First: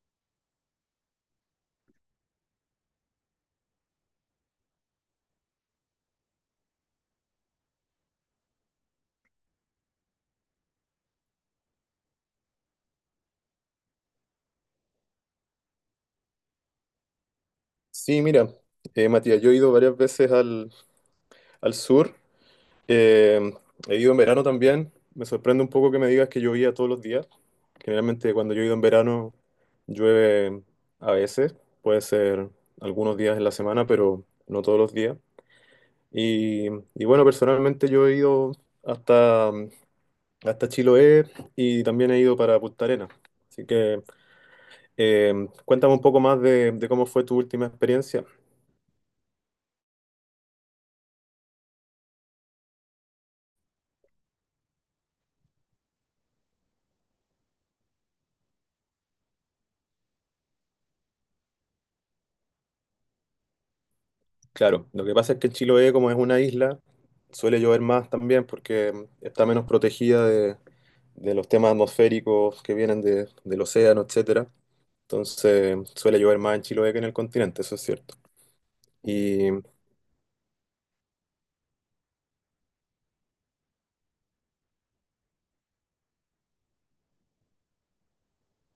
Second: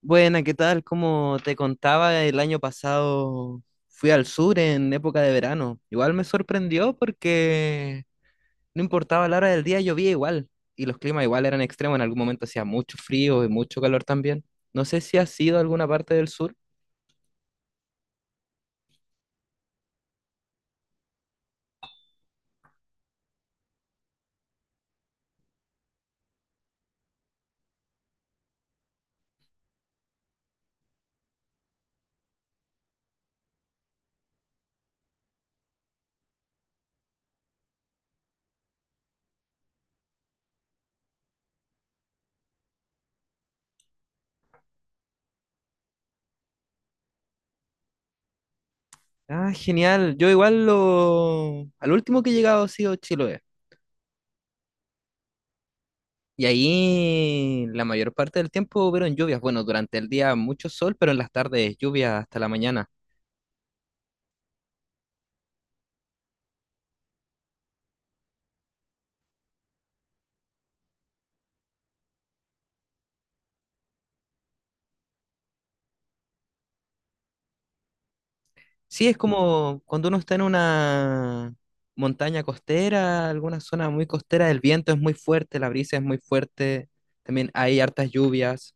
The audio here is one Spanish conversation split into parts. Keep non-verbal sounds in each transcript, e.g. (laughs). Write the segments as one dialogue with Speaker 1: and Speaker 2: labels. Speaker 1: Buena, ¿qué tal? Como te contaba, el año pasado fui al sur en época de verano. Igual me sorprendió porque no importaba la hora del día, llovía igual. Y los climas igual eran extremos. En algún momento hacía mucho frío y mucho calor también. No sé si has ido alguna parte del sur.
Speaker 2: Sí, mira, Matías, yo he ido varias veces al sur, eh, he ido en verano también. Me sorprende un poco que me digas que llovía todos los días, generalmente cuando yo he ido en verano llueve a veces, puede ser algunos días en la semana, pero no todos los días. Y, y bueno, personalmente yo he ido hasta, mm, hasta Chiloé y también he ido para Punta Arenas, así que cuéntame un poco más de cómo fue tu última experiencia.
Speaker 1: Ah, genial. Yo igual lo... Al último que he llegado ha sido Chiloé. Y ahí la mayor parte del tiempo hubieron lluvias. Bueno, durante el día mucho sol, pero en las tardes lluvias hasta la mañana.
Speaker 2: Claro, lo que pasa es que Chiloé, como es una isla, suele llover más también porque está menos protegida de los temas atmosféricos que vienen del océano, etcétera. Entonces, suele llover más en Chiloé que en el continente, eso es cierto.
Speaker 1: Sí, es
Speaker 2: Y
Speaker 1: como cuando uno está en una montaña costera, alguna zona muy costera, el viento es muy fuerte, la brisa es muy fuerte, también hay hartas lluvias.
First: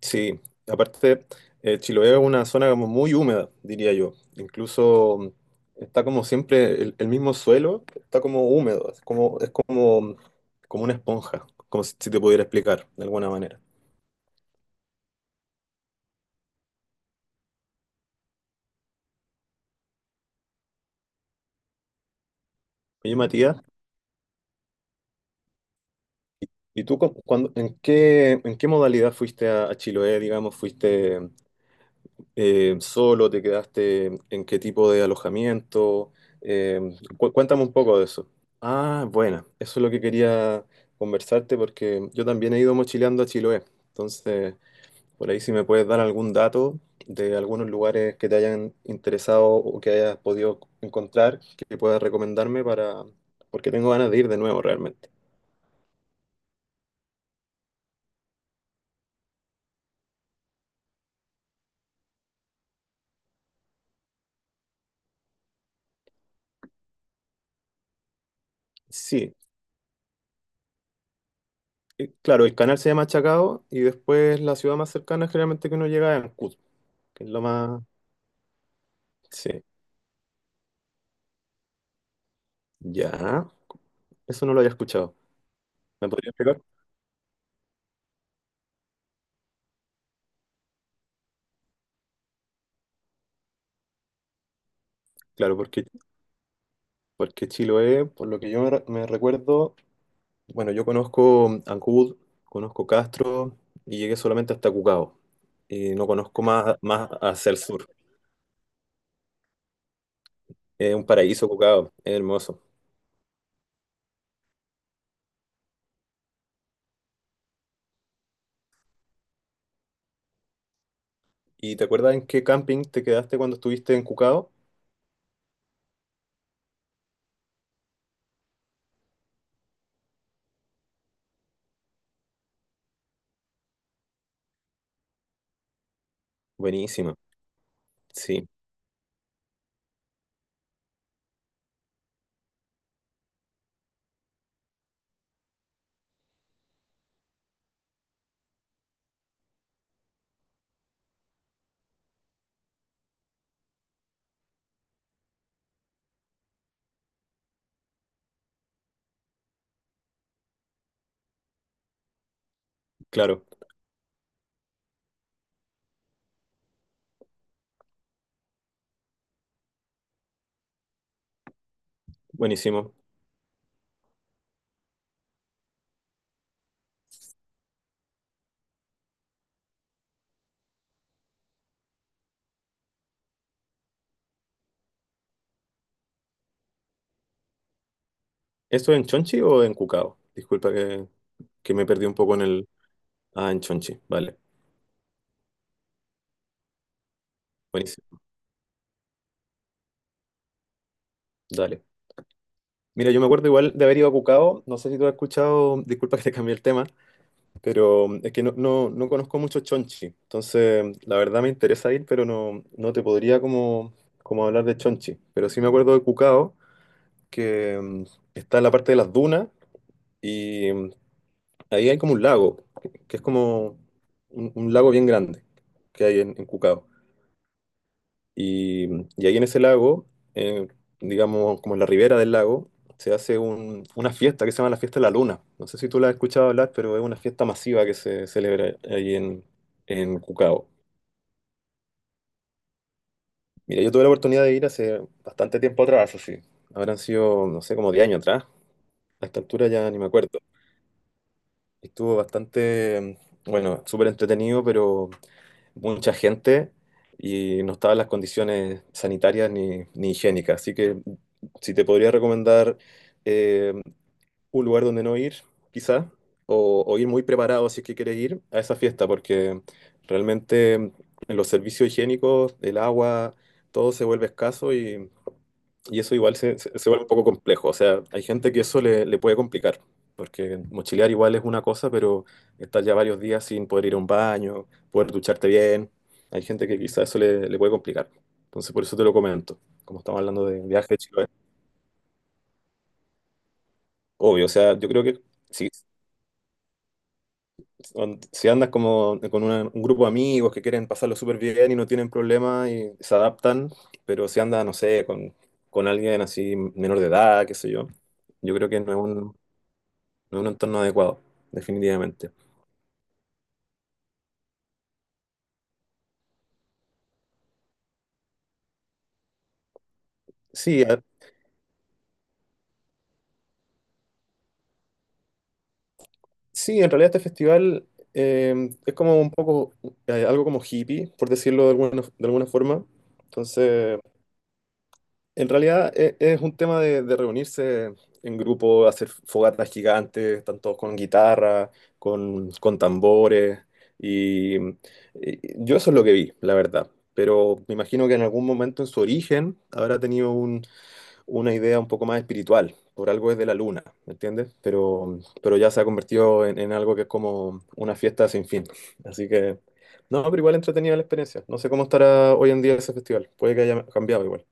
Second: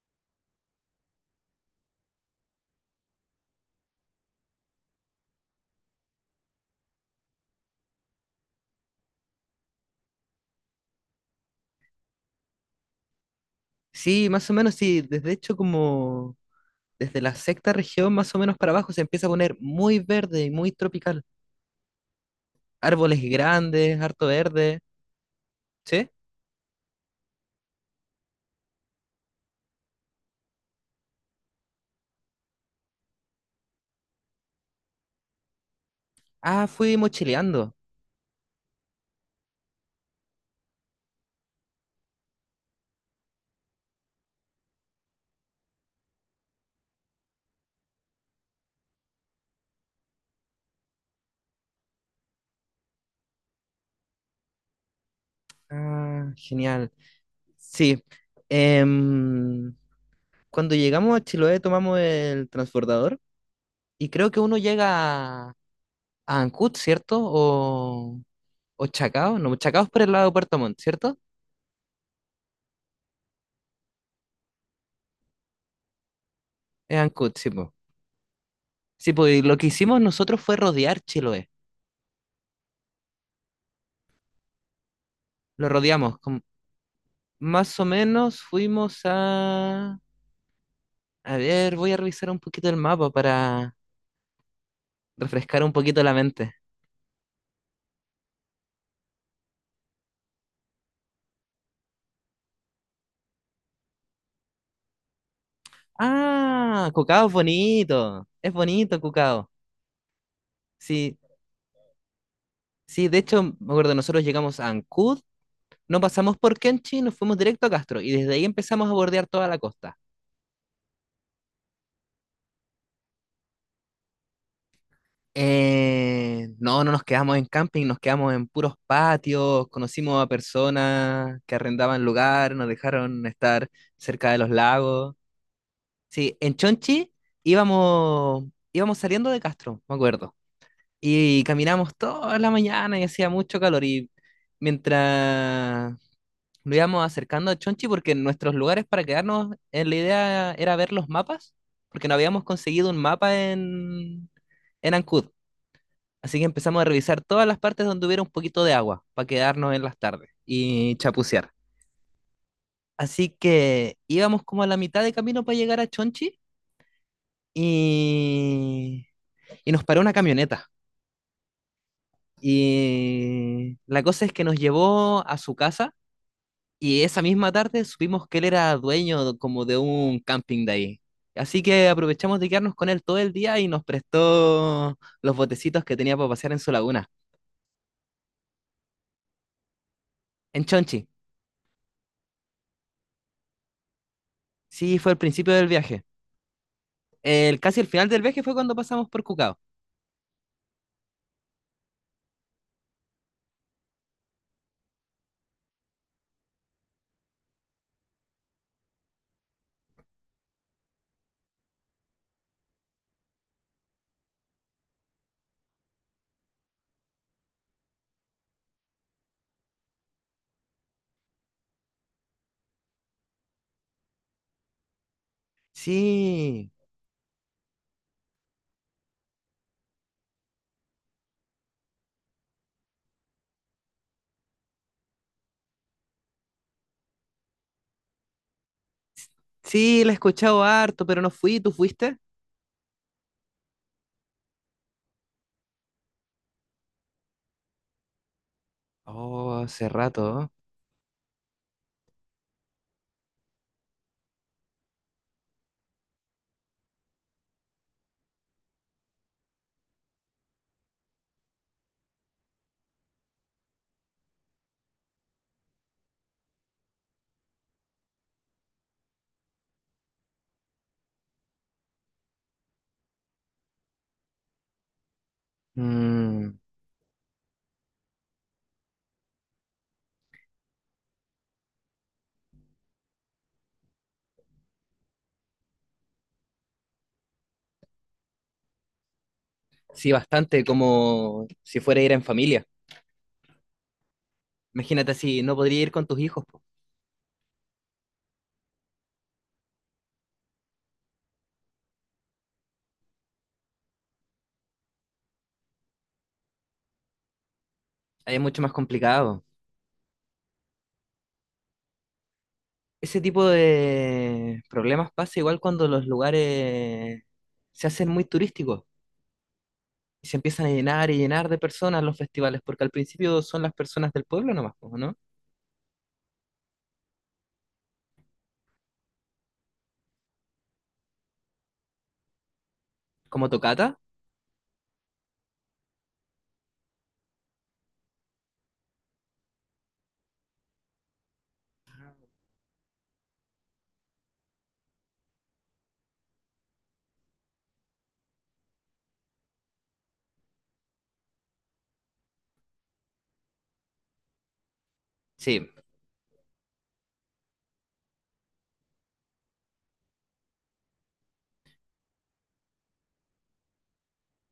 Speaker 2: sí, aparte, Chiloé es una zona como muy húmeda, diría yo. Incluso está como siempre el mismo suelo, está como húmedo, como una esponja, como si te pudiera explicar de alguna manera.
Speaker 1: Sí, más o menos, sí, desde hecho como desde la sexta región más o menos para abajo se empieza a poner muy verde y muy tropical.
Speaker 2: Oye,
Speaker 1: Árboles
Speaker 2: Matías.
Speaker 1: grandes, harto verde, ¿sí?
Speaker 2: ¿Y tú en qué modalidad fuiste a Chiloé, digamos? ¿Fuiste solo? ¿Te quedaste en qué tipo de alojamiento?
Speaker 1: Ah,
Speaker 2: Eh,
Speaker 1: fui
Speaker 2: cuéntame
Speaker 1: mochileando.
Speaker 2: un poco de eso. Ah, bueno, eso es lo que quería conversarte porque yo también he ido mochileando a Chiloé. Entonces, por ahí si me puedes dar algún dato de algunos lugares que te hayan interesado o que hayas podido encontrar, que puedas recomendarme para... porque tengo ganas de ir de nuevo realmente.
Speaker 1: Ah, genial. Sí. em, Cuando llegamos a Chiloé tomamos el transbordador. Y creo que uno llega a Ancud, ¿cierto? O
Speaker 2: Sí,
Speaker 1: Chacao, no, Chacao es por el lado de Puerto Montt, ¿cierto?
Speaker 2: claro, el canal se llama Chacao y después la ciudad más cercana generalmente que uno llega es Ancud,
Speaker 1: Es
Speaker 2: que es
Speaker 1: Ancud,
Speaker 2: la
Speaker 1: sí, pues.
Speaker 2: más...
Speaker 1: Sí, po, y lo
Speaker 2: Sí,
Speaker 1: que hicimos nosotros fue rodear Chiloé.
Speaker 2: ya. Eso no lo había escuchado.
Speaker 1: Lo
Speaker 2: ¿Me
Speaker 1: rodeamos,
Speaker 2: podría explicar?
Speaker 1: más o menos fuimos a... A ver, voy a revisar un poquito el mapa para
Speaker 2: Claro,
Speaker 1: refrescar un
Speaker 2: porque,
Speaker 1: poquito la mente.
Speaker 2: porque Chiloé, por lo que yo me recuerdo, bueno, yo conozco Ancud, conozco Castro y llegué solamente hasta Cucao. Y no conozco más,
Speaker 1: Ah,
Speaker 2: más
Speaker 1: Cucao
Speaker 2: hacia el sur.
Speaker 1: es bonito Cucao.
Speaker 2: Es un
Speaker 1: Sí,
Speaker 2: paraíso Cucao, es hermoso.
Speaker 1: sí, de hecho, me acuerdo, nosotros llegamos a Ancud, no pasamos por Kenchi, nos fuimos directo a Castro y desde ahí empezamos a bordear toda la costa.
Speaker 2: ¿Y te acuerdas en qué camping te quedaste cuando estuviste en Cucao?
Speaker 1: No, no nos quedamos en camping, nos quedamos en puros patios, conocimos a personas que arrendaban lugar, nos dejaron estar cerca de los lagos. Sí, en Chonchi
Speaker 2: Buenísimo,
Speaker 1: íbamos,
Speaker 2: sí,
Speaker 1: íbamos saliendo de Castro, me acuerdo, y caminamos toda la mañana y hacía mucho calor y mientras nos íbamos acercando a Chonchi porque nuestros lugares para quedarnos, la idea era ver los mapas, porque no habíamos conseguido un mapa en Ancud. Así que empezamos a revisar todas las partes donde hubiera un poquito de agua para quedarnos en las tardes y chapucear. Así
Speaker 2: claro,
Speaker 1: que íbamos como a la mitad de camino para llegar a Chonchi y, y nos paró una camioneta.
Speaker 2: buenísimo.
Speaker 1: Y la cosa es que nos llevó a su casa. Y esa misma tarde supimos que él era dueño como de un camping de ahí. Así que aprovechamos de quedarnos con él todo el día y nos prestó los botecitos que tenía para pasear en su laguna,
Speaker 2: ¿Eso en Chonchi o en Cucao?
Speaker 1: en Chonchi.
Speaker 2: Que me perdí un poco en el... Ah, en Chonchi, vale.
Speaker 1: Sí, fue el principio del viaje. El, casi el final
Speaker 2: Buenísimo,
Speaker 1: del viaje fue cuando pasamos por Cucao.
Speaker 2: dale. Mira, yo me acuerdo igual de haber ido a Cucao, no sé si tú has escuchado, disculpa que te cambié el tema, pero es que no conozco mucho Chonchi, entonces la verdad me interesa ir, pero no te podría como hablar de Chonchi, pero sí me acuerdo de Cucao, que está en la parte de las dunas y ahí hay como un lago, que es como un lago bien grande que hay en
Speaker 1: Sí,
Speaker 2: Cucao. Y, y ahí en ese lago, eh, digamos, como en la ribera del lago, se hace una fiesta que se llama la Fiesta de la Luna. No sé si tú la has escuchado hablar, pero es una fiesta masiva que se celebra
Speaker 1: sí, la he
Speaker 2: en
Speaker 1: escuchado
Speaker 2: Cucao.
Speaker 1: harto, pero no fui. ¿Tú fuiste?
Speaker 2: Mira, yo tuve la oportunidad de ir hace bastante tiempo atrás, así. Habrán sido, no sé, como 10 años atrás. A esta
Speaker 1: Oh,
Speaker 2: altura
Speaker 1: hace
Speaker 2: ya ni me acuerdo.
Speaker 1: rato.
Speaker 2: Estuvo bastante, bueno, súper entretenido, pero mucha gente y no estaban las condiciones sanitarias ni higiénicas. Así que si te podría recomendar eh, un lugar donde no ir, quizá, o ir muy preparado si es que quieres ir a esa fiesta, porque realmente en los servicios higiénicos, el agua, todo se vuelve escaso y
Speaker 1: ¿No?
Speaker 2: y eso igual
Speaker 1: Mm,
Speaker 2: se vuelve un poco complejo. O sea, hay gente que le puede complicar, porque mochilear igual es una cosa, pero estar ya varios días sin poder ir a un baño, poder ducharte bien, hay gente que quizás le puede complicar. Entonces, por eso te lo comento. Como
Speaker 1: sí,
Speaker 2: estamos hablando de
Speaker 1: bastante,
Speaker 2: viaje de Chiloé,
Speaker 1: como si fuera a ir en familia.
Speaker 2: obvio, o sea, yo creo
Speaker 1: Imagínate
Speaker 2: que
Speaker 1: si no
Speaker 2: si,
Speaker 1: podría ir con tus hijos, po.
Speaker 2: si andas como con un grupo de amigos que quieren pasarlo súper bien y no tienen problema y se adaptan, pero si andas, no sé, con alguien así menor de edad, qué sé yo,
Speaker 1: Ahí es
Speaker 2: yo
Speaker 1: mucho
Speaker 2: creo
Speaker 1: más
Speaker 2: que
Speaker 1: complicado.
Speaker 2: no es un entorno adecuado, definitivamente.
Speaker 1: Ese tipo de problemas pasa igual cuando los lugares se hacen muy turísticos y se empiezan a
Speaker 2: Sí, a-
Speaker 1: llenar y llenar de personas los festivales, porque al principio son las personas del pueblo nomás, po, ¿no?
Speaker 2: sí, en realidad este festival es como un poco, algo como hippie, por decirlo de alguna forma.
Speaker 1: Como Tocata,
Speaker 2: Entonces, en realidad es un tema de reunirse en grupo, hacer fogatas gigantes, tanto con guitarra, con tambores. Y yo eso es lo que vi, la verdad. Pero me imagino que en algún momento en su origen habrá tenido una idea un poco más espiritual, por algo es de la luna, ¿me entiendes? Pero
Speaker 1: sí.
Speaker 2: ya se ha convertido en algo que es como una fiesta sin fin. Así que no, pero igual entretenida la experiencia. No sé cómo estará hoy en día ese festival, puede que haya cambiado igual.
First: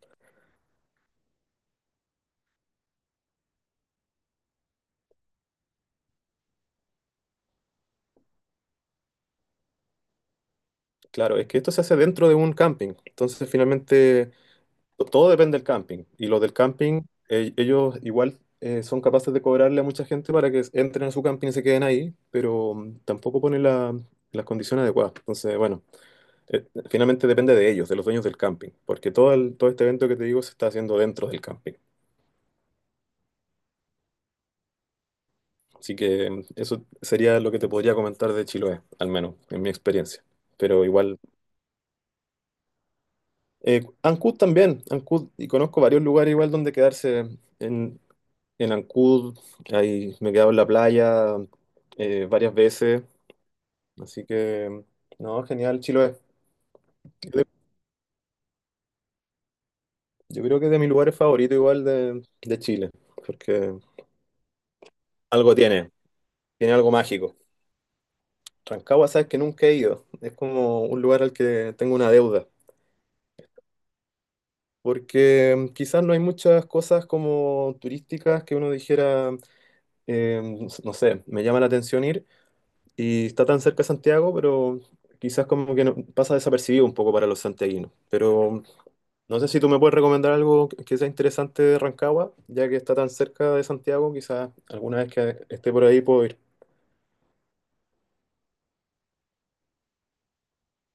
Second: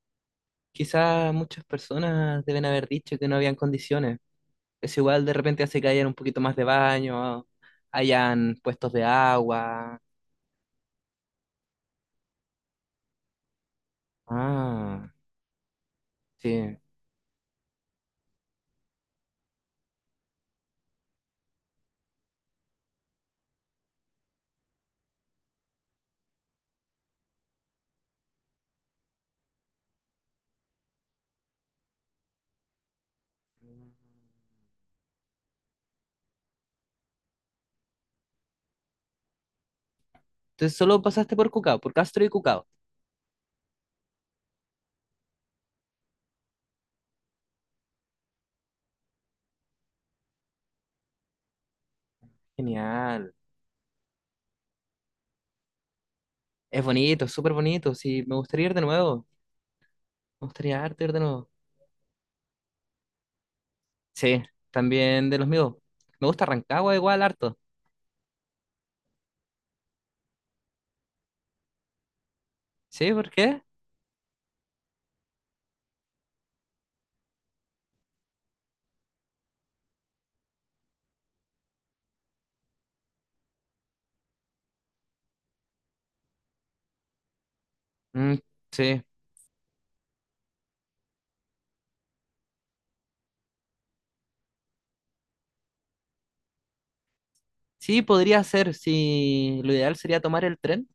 Speaker 1: Quizás muchas personas deben haber dicho que no habían condiciones. Eso igual de repente hace que hayan un poquito más de baño, hayan puestos de agua.
Speaker 2: Claro, es que esto se hace dentro de un camping, entonces finalmente
Speaker 1: Ah,
Speaker 2: todo depende del camping. Y los del
Speaker 1: sí.
Speaker 2: camping, ellos igual... son capaces de cobrarle a mucha gente para que entren a su camping y se queden ahí, pero tampoco ponen las condiciones adecuadas. Entonces, bueno, finalmente depende de ellos, de los dueños del camping, porque todo este evento que te digo se está haciendo dentro del camping. Así que eso sería lo que te podría comentar de Chiloé, al menos en mi experiencia.
Speaker 1: Entonces
Speaker 2: Pero
Speaker 1: solo
Speaker 2: igual,
Speaker 1: pasaste por Cucao, por Castro y Cucao.
Speaker 2: Ancud también, Ancud, y conozco varios lugares igual donde quedarse en Ancud, ahí me he quedado en la playa varias veces,
Speaker 1: Genial.
Speaker 2: así que no, genial Chiloé.
Speaker 1: Es bonito,
Speaker 2: Yo
Speaker 1: súper bonito. Sí, me gustaría ir de nuevo.
Speaker 2: yo
Speaker 1: Me
Speaker 2: creo que es de
Speaker 1: gustaría
Speaker 2: mis
Speaker 1: harto ir
Speaker 2: lugares
Speaker 1: de nuevo.
Speaker 2: favoritos igual de Chile, porque
Speaker 1: Sí, también de los
Speaker 2: algo
Speaker 1: míos.
Speaker 2: tiene,
Speaker 1: Me gusta
Speaker 2: tiene algo
Speaker 1: Rancagua igual
Speaker 2: mágico.
Speaker 1: harto.
Speaker 2: Rancagua, sabes que nunca he ido. Es como un lugar al que tengo una deuda.
Speaker 1: ¿Sí? ¿Por qué?
Speaker 2: Porque quizás no hay muchas cosas como turísticas que uno dijera, eh, no sé, me llama la atención ir. Y está tan cerca de Santiago, pero quizás como que pasa desapercibido un poco para los santiaguinos.
Speaker 1: Mm,
Speaker 2: Pero
Speaker 1: sí.
Speaker 2: no sé si tú me puedes recomendar algo que sea interesante de Rancagua, ya que está tan cerca de Santiago, quizás alguna vez que esté por ahí puedo ir.
Speaker 1: Sí, podría ser. Sí, lo ideal sería tomar el tren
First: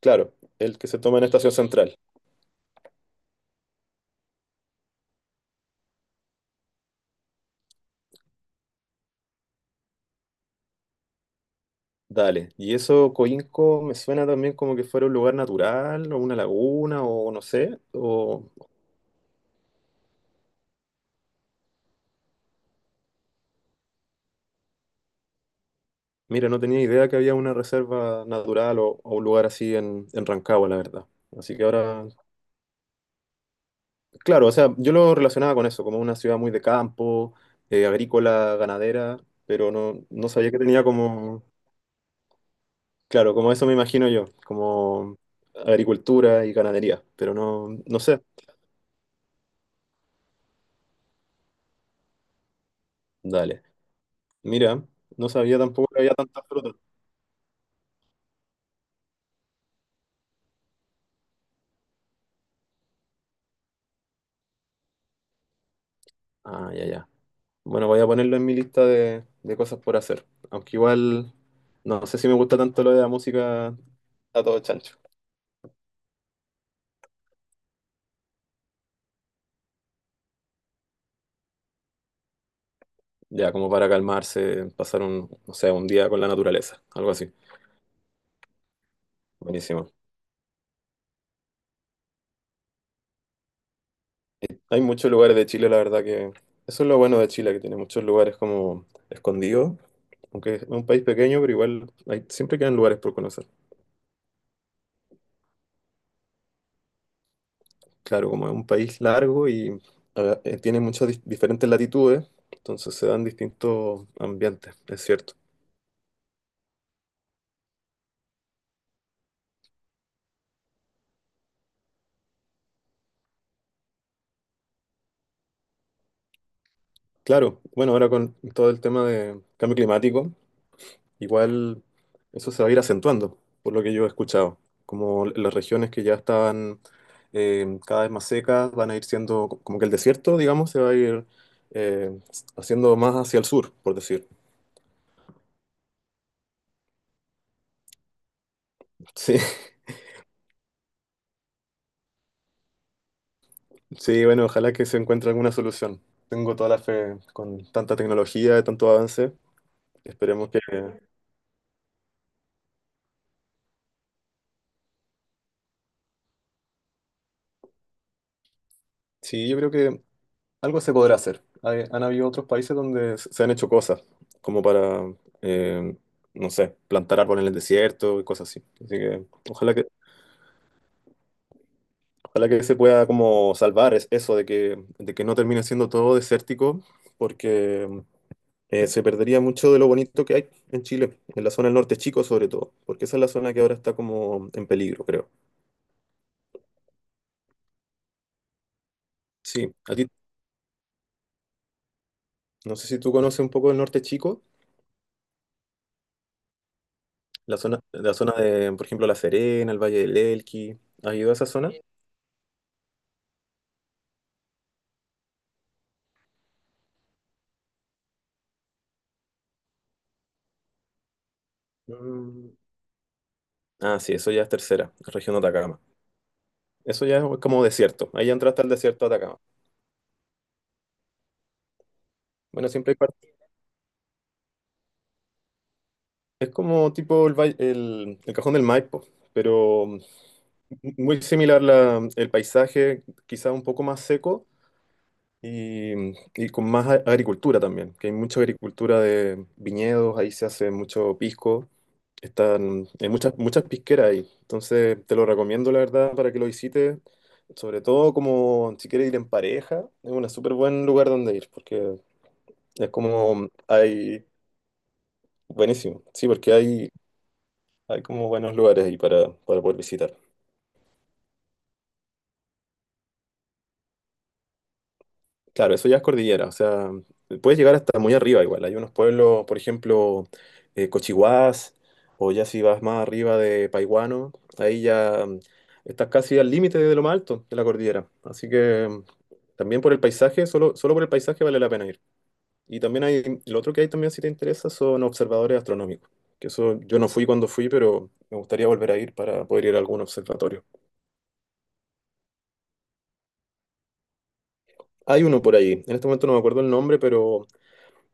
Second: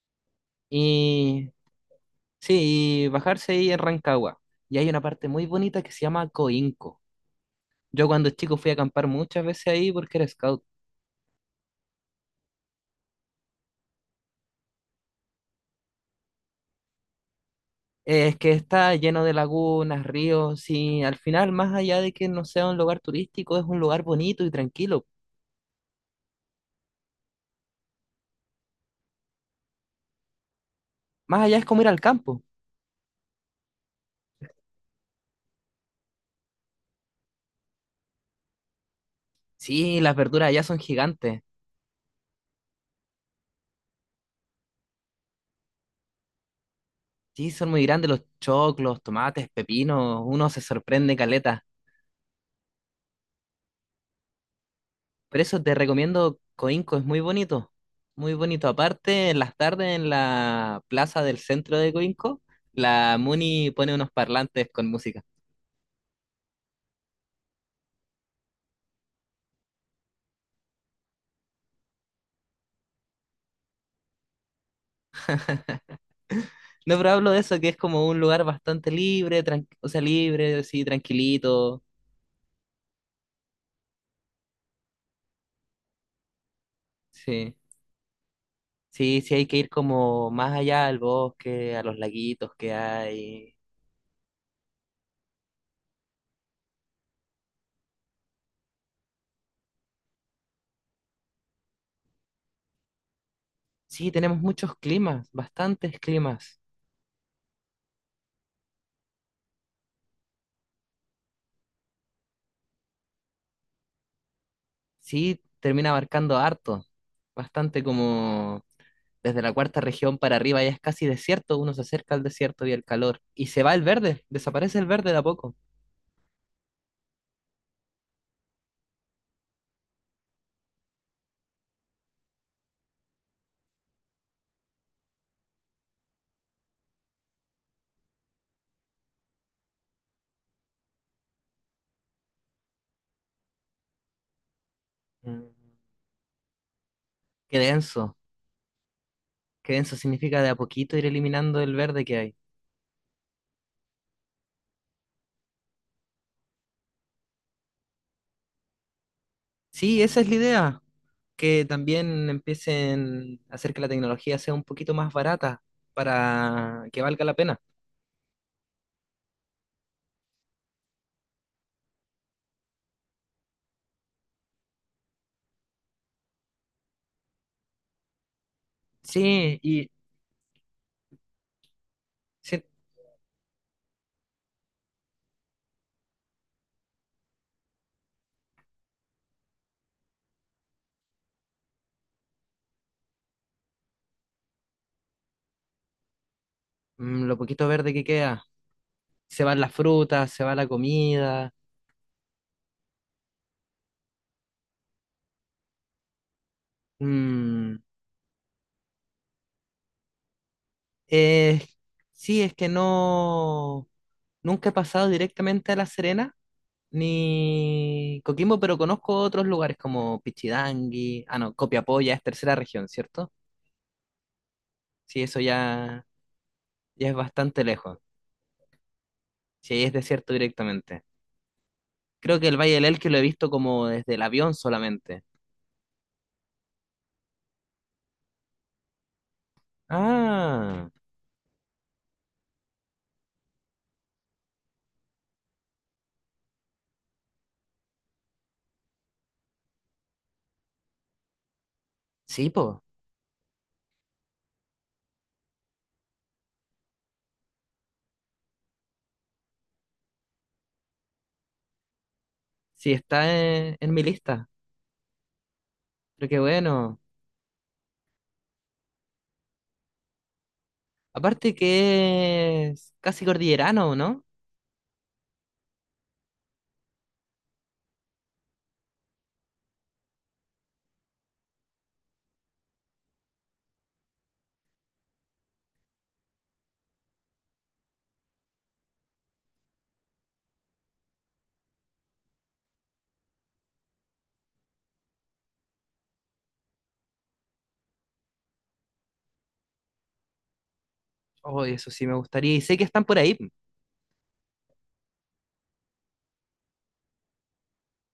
Speaker 2: Claro, el que se toma en
Speaker 1: y
Speaker 2: Estación Central.
Speaker 1: sí, y bajarse ahí en Rancagua. Y hay una parte muy bonita que se llama Coinco. Yo cuando chico fui a acampar muchas veces ahí porque era scout.
Speaker 2: Dale, y eso Coinco me suena también como que fuera un lugar natural o una laguna o no sé,
Speaker 1: Es
Speaker 2: o
Speaker 1: que está lleno de lagunas, ríos y al final, más allá de que no sea un lugar turístico, es un lugar bonito y tranquilo.
Speaker 2: mira, no tenía idea que había una reserva natural o un lugar así en Rancagua, la verdad.
Speaker 1: Más
Speaker 2: Así
Speaker 1: allá es
Speaker 2: que
Speaker 1: como ir al
Speaker 2: ahora,
Speaker 1: campo.
Speaker 2: claro, o sea, yo lo relacionaba con eso, como una ciudad muy de campo, agrícola, ganadera, pero
Speaker 1: Sí,
Speaker 2: no,
Speaker 1: las
Speaker 2: no
Speaker 1: verduras
Speaker 2: sabía que
Speaker 1: allá son
Speaker 2: tenía
Speaker 1: gigantes.
Speaker 2: como, claro, como eso me imagino yo, como agricultura y ganadería, pero
Speaker 1: Sí,
Speaker 2: no,
Speaker 1: son muy
Speaker 2: no
Speaker 1: grandes los
Speaker 2: sé,
Speaker 1: choclos, tomates, pepinos, uno se sorprende caleta.
Speaker 2: dale, mira, no
Speaker 1: Por
Speaker 2: sabía
Speaker 1: eso te
Speaker 2: tampoco que había
Speaker 1: recomiendo
Speaker 2: tantas frutas.
Speaker 1: Coinco, es muy bonito, muy bonito. Aparte, en las tardes en la plaza del centro de Coinco, la Muni pone unos parlantes con música.
Speaker 2: Ah, ya, ya. Bueno, voy a ponerlo en mi lista de cosas por hacer. Aunque igual no sé si me gusta tanto lo de la música a todo chancho.
Speaker 1: No, pero hablo de eso, que es como un lugar bastante libre, o sea, libre, sí, tranquilito.
Speaker 2: Ya, como para calmarse, pasar un, no sé, un día con la naturaleza, algo así.
Speaker 1: Sí, sí, sí, hay que ir
Speaker 2: Buenísimo.
Speaker 1: como más allá al bosque, a los laguitos que hay.
Speaker 2: Hay muchos lugares de Chile, la verdad que eso es lo bueno de Chile, que tiene muchos lugares como escondidos. Aunque es un país pequeño, pero igual hay, siempre quedan lugares por conocer.
Speaker 1: Sí, tenemos muchos climas, bastantes climas.
Speaker 2: Claro, como es un país largo y tiene muchas diferentes latitudes, entonces se dan distintos ambientes, es cierto.
Speaker 1: Sí, termina abarcando harto, bastante como desde la cuarta región para arriba ya es casi desierto, uno se acerca al desierto y al calor, y se va el verde, desaparece el verde de a poco.
Speaker 2: Claro, bueno, ahora con todo el tema de cambio climático, igual eso se va a ir acentuando, por lo que yo he escuchado. Como las regiones que ya estaban cada vez más secas van a ir como que el desierto, digamos, se va a ir haciendo más hacia el sur, por decir.
Speaker 1: Mm. Qué denso,
Speaker 2: Sí,
Speaker 1: qué denso significa de a poquito ir eliminando el verde que hay.
Speaker 2: (laughs) sí, bueno, ojalá que se encuentre alguna solución. Tengo toda la fe con tanta tecnología, tanto avance.
Speaker 1: Sí, esa es la
Speaker 2: Esperemos que...
Speaker 1: idea, que también empiecen a hacer que la tecnología sea un poquito más barata para que valga la pena.
Speaker 2: Sí, yo creo que algo se podrá hacer. Han habido otros países donde se han hecho cosas, como para, eh, no sé, plantar árboles en el desierto y cosas así. Así que
Speaker 1: Sí,
Speaker 2: ojalá que,
Speaker 1: y
Speaker 2: ojalá
Speaker 1: sí,
Speaker 2: que se pueda como salvar eso de que no termine siendo todo desértico, porque se perdería mucho de lo bonito que hay en Chile, en la zona del norte chico sobre todo, porque esa es la zona que ahora está como en peligro, creo.
Speaker 1: mm, lo poquito verde que queda, se van
Speaker 2: Sí,
Speaker 1: las
Speaker 2: a ti,
Speaker 1: frutas, se va la comida.
Speaker 2: no sé si tú conoces un poco el norte chico,
Speaker 1: Mm.
Speaker 2: la zona de, por ejemplo, La Serena, el Valle del Elqui. ¿Has ido a esa
Speaker 1: Eh,
Speaker 2: zona?
Speaker 1: sí, es que no, nunca he pasado directamente a La Serena ni Coquimbo, pero conozco otros lugares como Pichidangui, ah no, Copiapó ya es tercera
Speaker 2: Mm.
Speaker 1: región, ¿cierto?
Speaker 2: Ah, sí, eso ya es tercera,
Speaker 1: Sí,
Speaker 2: región
Speaker 1: eso
Speaker 2: de Atacama.
Speaker 1: ya,
Speaker 2: Eso
Speaker 1: ya es
Speaker 2: ya es como
Speaker 1: bastante lejos,
Speaker 2: desierto. Ahí ya entraste al desierto de Atacama.
Speaker 1: sí, ahí es desierto directamente. Creo que el
Speaker 2: Bueno,
Speaker 1: Valle del
Speaker 2: siempre hay
Speaker 1: Elqui lo he
Speaker 2: parte.
Speaker 1: visto como desde el avión solamente.
Speaker 2: Es como tipo el Cajón del Maipo, pero
Speaker 1: Ah,
Speaker 2: muy similar el paisaje, quizá un poco más seco. Y, y con más agricultura también, que hay mucha agricultura de viñedos, ahí se hace mucho pisco,
Speaker 1: sí, po,
Speaker 2: están, hay muchas pisqueras ahí, entonces te lo recomiendo la verdad para que lo visites, sobre todo como si quieres ir en pareja, es un súper buen lugar donde ir, porque es
Speaker 1: sí, está
Speaker 2: como
Speaker 1: en mi lista,
Speaker 2: buenísimo, sí,
Speaker 1: pero qué
Speaker 2: porque
Speaker 1: bueno.
Speaker 2: hay como buenos lugares ahí para poder visitar.
Speaker 1: Aparte que es casi cordillerano, ¿no?
Speaker 2: Claro, eso ya es cordillera, o sea, puedes llegar hasta muy arriba igual. Hay unos pueblos, por ejemplo, Cochihuás, o ya si vas más arriba de Paihuano, ahí ya estás casi al límite de lo más alto de la cordillera. Así que también por el paisaje, solo por el paisaje vale la pena ir. Y también hay, lo otro que hay también si te interesa son observadores astronómicos, que eso yo no fui cuando fui, pero me gustaría volver a ir para poder ir a algún observatorio.
Speaker 1: Oh, eso sí me gustaría. Y sé que están por ahí.
Speaker 2: Hay uno por ahí, en este momento no me acuerdo el nombre, pero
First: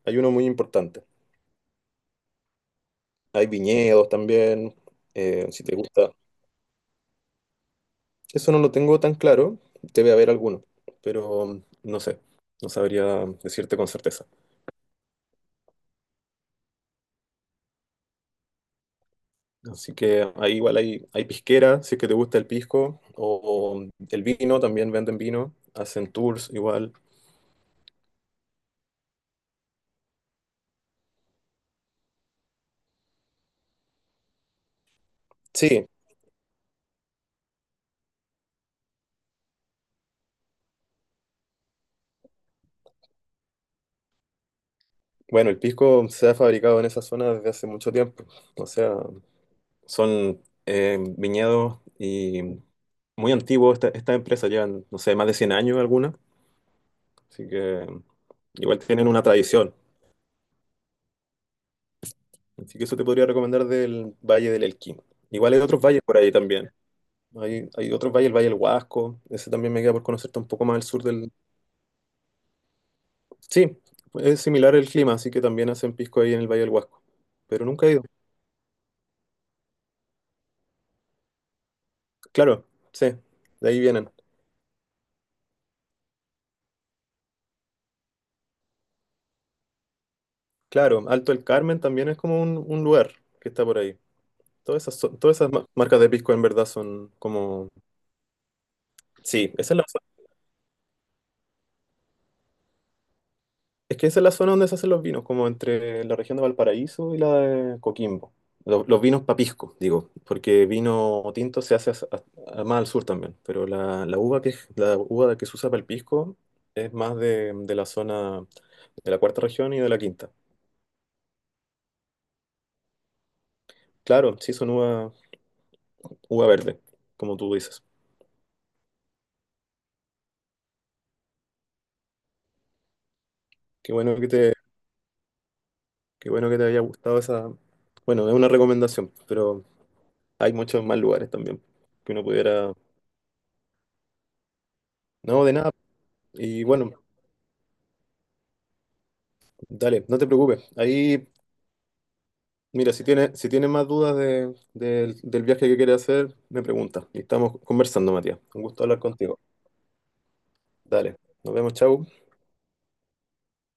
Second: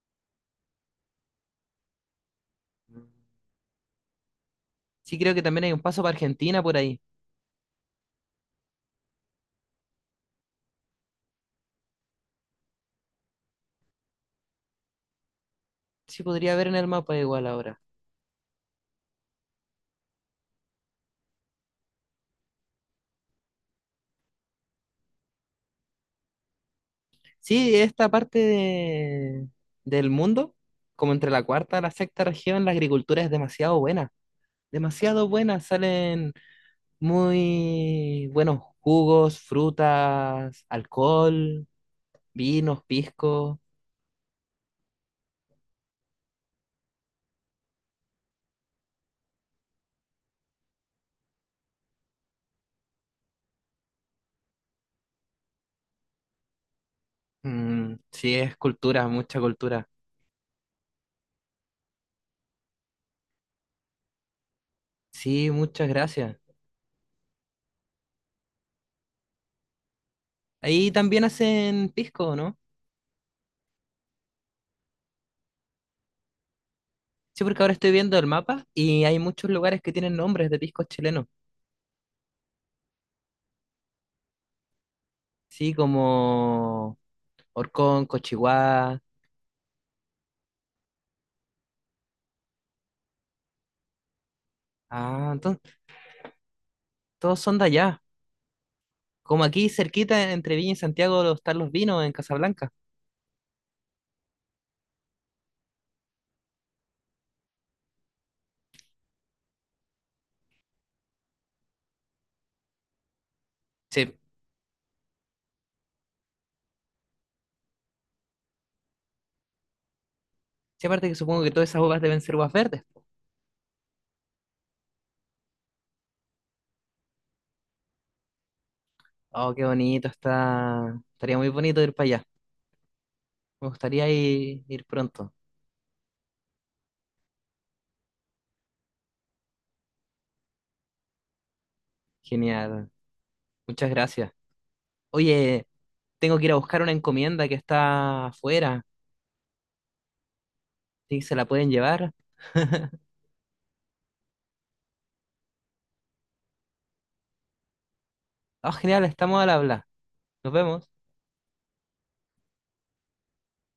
Speaker 2: hay uno muy importante. Hay viñedos también,
Speaker 1: Sí, creo que
Speaker 2: si
Speaker 1: también hay
Speaker 2: te
Speaker 1: un paso
Speaker 2: gusta.
Speaker 1: para Argentina por ahí.
Speaker 2: Eso no lo tengo tan claro, debe haber alguno, pero no sé, no sabría decirte con certeza.
Speaker 1: Sí, podría ver en el mapa igual ahora.
Speaker 2: Así que ahí igual hay pisquera, si es que te gusta el pisco, o el vino, también venden vino, hacen tours igual.
Speaker 1: Sí, esta parte del mundo, como entre la cuarta y la sexta región, la agricultura es demasiado buena. Demasiado buena.
Speaker 2: Sí,
Speaker 1: Salen muy buenos jugos, frutas, alcohol, vinos, pisco.
Speaker 2: bueno, el pisco se ha fabricado en esa zona desde hace mucho tiempo, o sea, son viñedos y muy antiguos, estas empresas llevan, no sé, más de 100 años algunas. Así que
Speaker 1: Mm, sí, es
Speaker 2: igual
Speaker 1: cultura,
Speaker 2: tienen una
Speaker 1: mucha
Speaker 2: tradición.
Speaker 1: cultura.
Speaker 2: Así que eso te podría recomendar del Valle del Elqui.
Speaker 1: Sí,
Speaker 2: Igual hay otros
Speaker 1: muchas
Speaker 2: valles por ahí
Speaker 1: gracias.
Speaker 2: también. Hay otros valles, el Valle del Huasco. Ese también me queda por conocerte un poco más al
Speaker 1: Ahí
Speaker 2: sur
Speaker 1: también
Speaker 2: del...
Speaker 1: hacen pisco, ¿no?
Speaker 2: Sí, es similar el clima, así que también hacen pisco ahí en el Valle del Huasco.
Speaker 1: Sí, porque
Speaker 2: Pero
Speaker 1: ahora
Speaker 2: nunca
Speaker 1: estoy
Speaker 2: he ido.
Speaker 1: viendo el mapa y hay muchos lugares que tienen nombres de piscos chilenos.
Speaker 2: Claro, sí, de ahí vienen.
Speaker 1: Sí, como Orcón, Cochiguá.
Speaker 2: Claro, Alto el Carmen también es como un lugar que está por ahí.
Speaker 1: Ah,
Speaker 2: Todas esas
Speaker 1: entonces
Speaker 2: marcas de pisco en verdad son
Speaker 1: todos son de
Speaker 2: como...
Speaker 1: allá. Como
Speaker 2: Sí,
Speaker 1: aquí
Speaker 2: esa es la...
Speaker 1: cerquita entre Viña y Santiago están los vinos en Casablanca.
Speaker 2: Es que esa es la zona donde se hacen los vinos, como entre la región de Valparaíso y la de Coquimbo. Vinos papisco, digo, porque vino tinto se hace más al sur también, pero
Speaker 1: Sí,
Speaker 2: la uva la uva que se usa para el pisco es más de la zona de la 4.ª región y de la 5.ª.
Speaker 1: sí, aparte que supongo que todas esas uvas deben ser uvas verdes.
Speaker 2: Claro, uva verde, como tú dices.
Speaker 1: Oh, qué bonito está. Estaría muy bonito ir para allá. Me
Speaker 2: Qué
Speaker 1: gustaría
Speaker 2: bueno que te,
Speaker 1: ir, ir pronto.
Speaker 2: qué bueno que te haya gustado esa. Bueno, es una recomendación, pero hay muchos más lugares también que uno pudiera.
Speaker 1: Genial. Muchas gracias.
Speaker 2: No, de
Speaker 1: Oye,
Speaker 2: nada.
Speaker 1: tengo que ir a
Speaker 2: Y
Speaker 1: buscar
Speaker 2: bueno,
Speaker 1: una encomienda que está afuera.
Speaker 2: dale, no te preocupes.
Speaker 1: ¿Sí?
Speaker 2: Ahí,
Speaker 1: ¿Se la pueden llevar?
Speaker 2: mira,
Speaker 1: (laughs)
Speaker 2: si tiene más dudas del del viaje que quieres hacer, me pregunta. Y estamos conversando, Matías. Un
Speaker 1: Ah,
Speaker 2: gusto hablar
Speaker 1: genial,
Speaker 2: contigo.
Speaker 1: estamos al habla. Nos vemos.
Speaker 2: Dale, nos vemos, chau.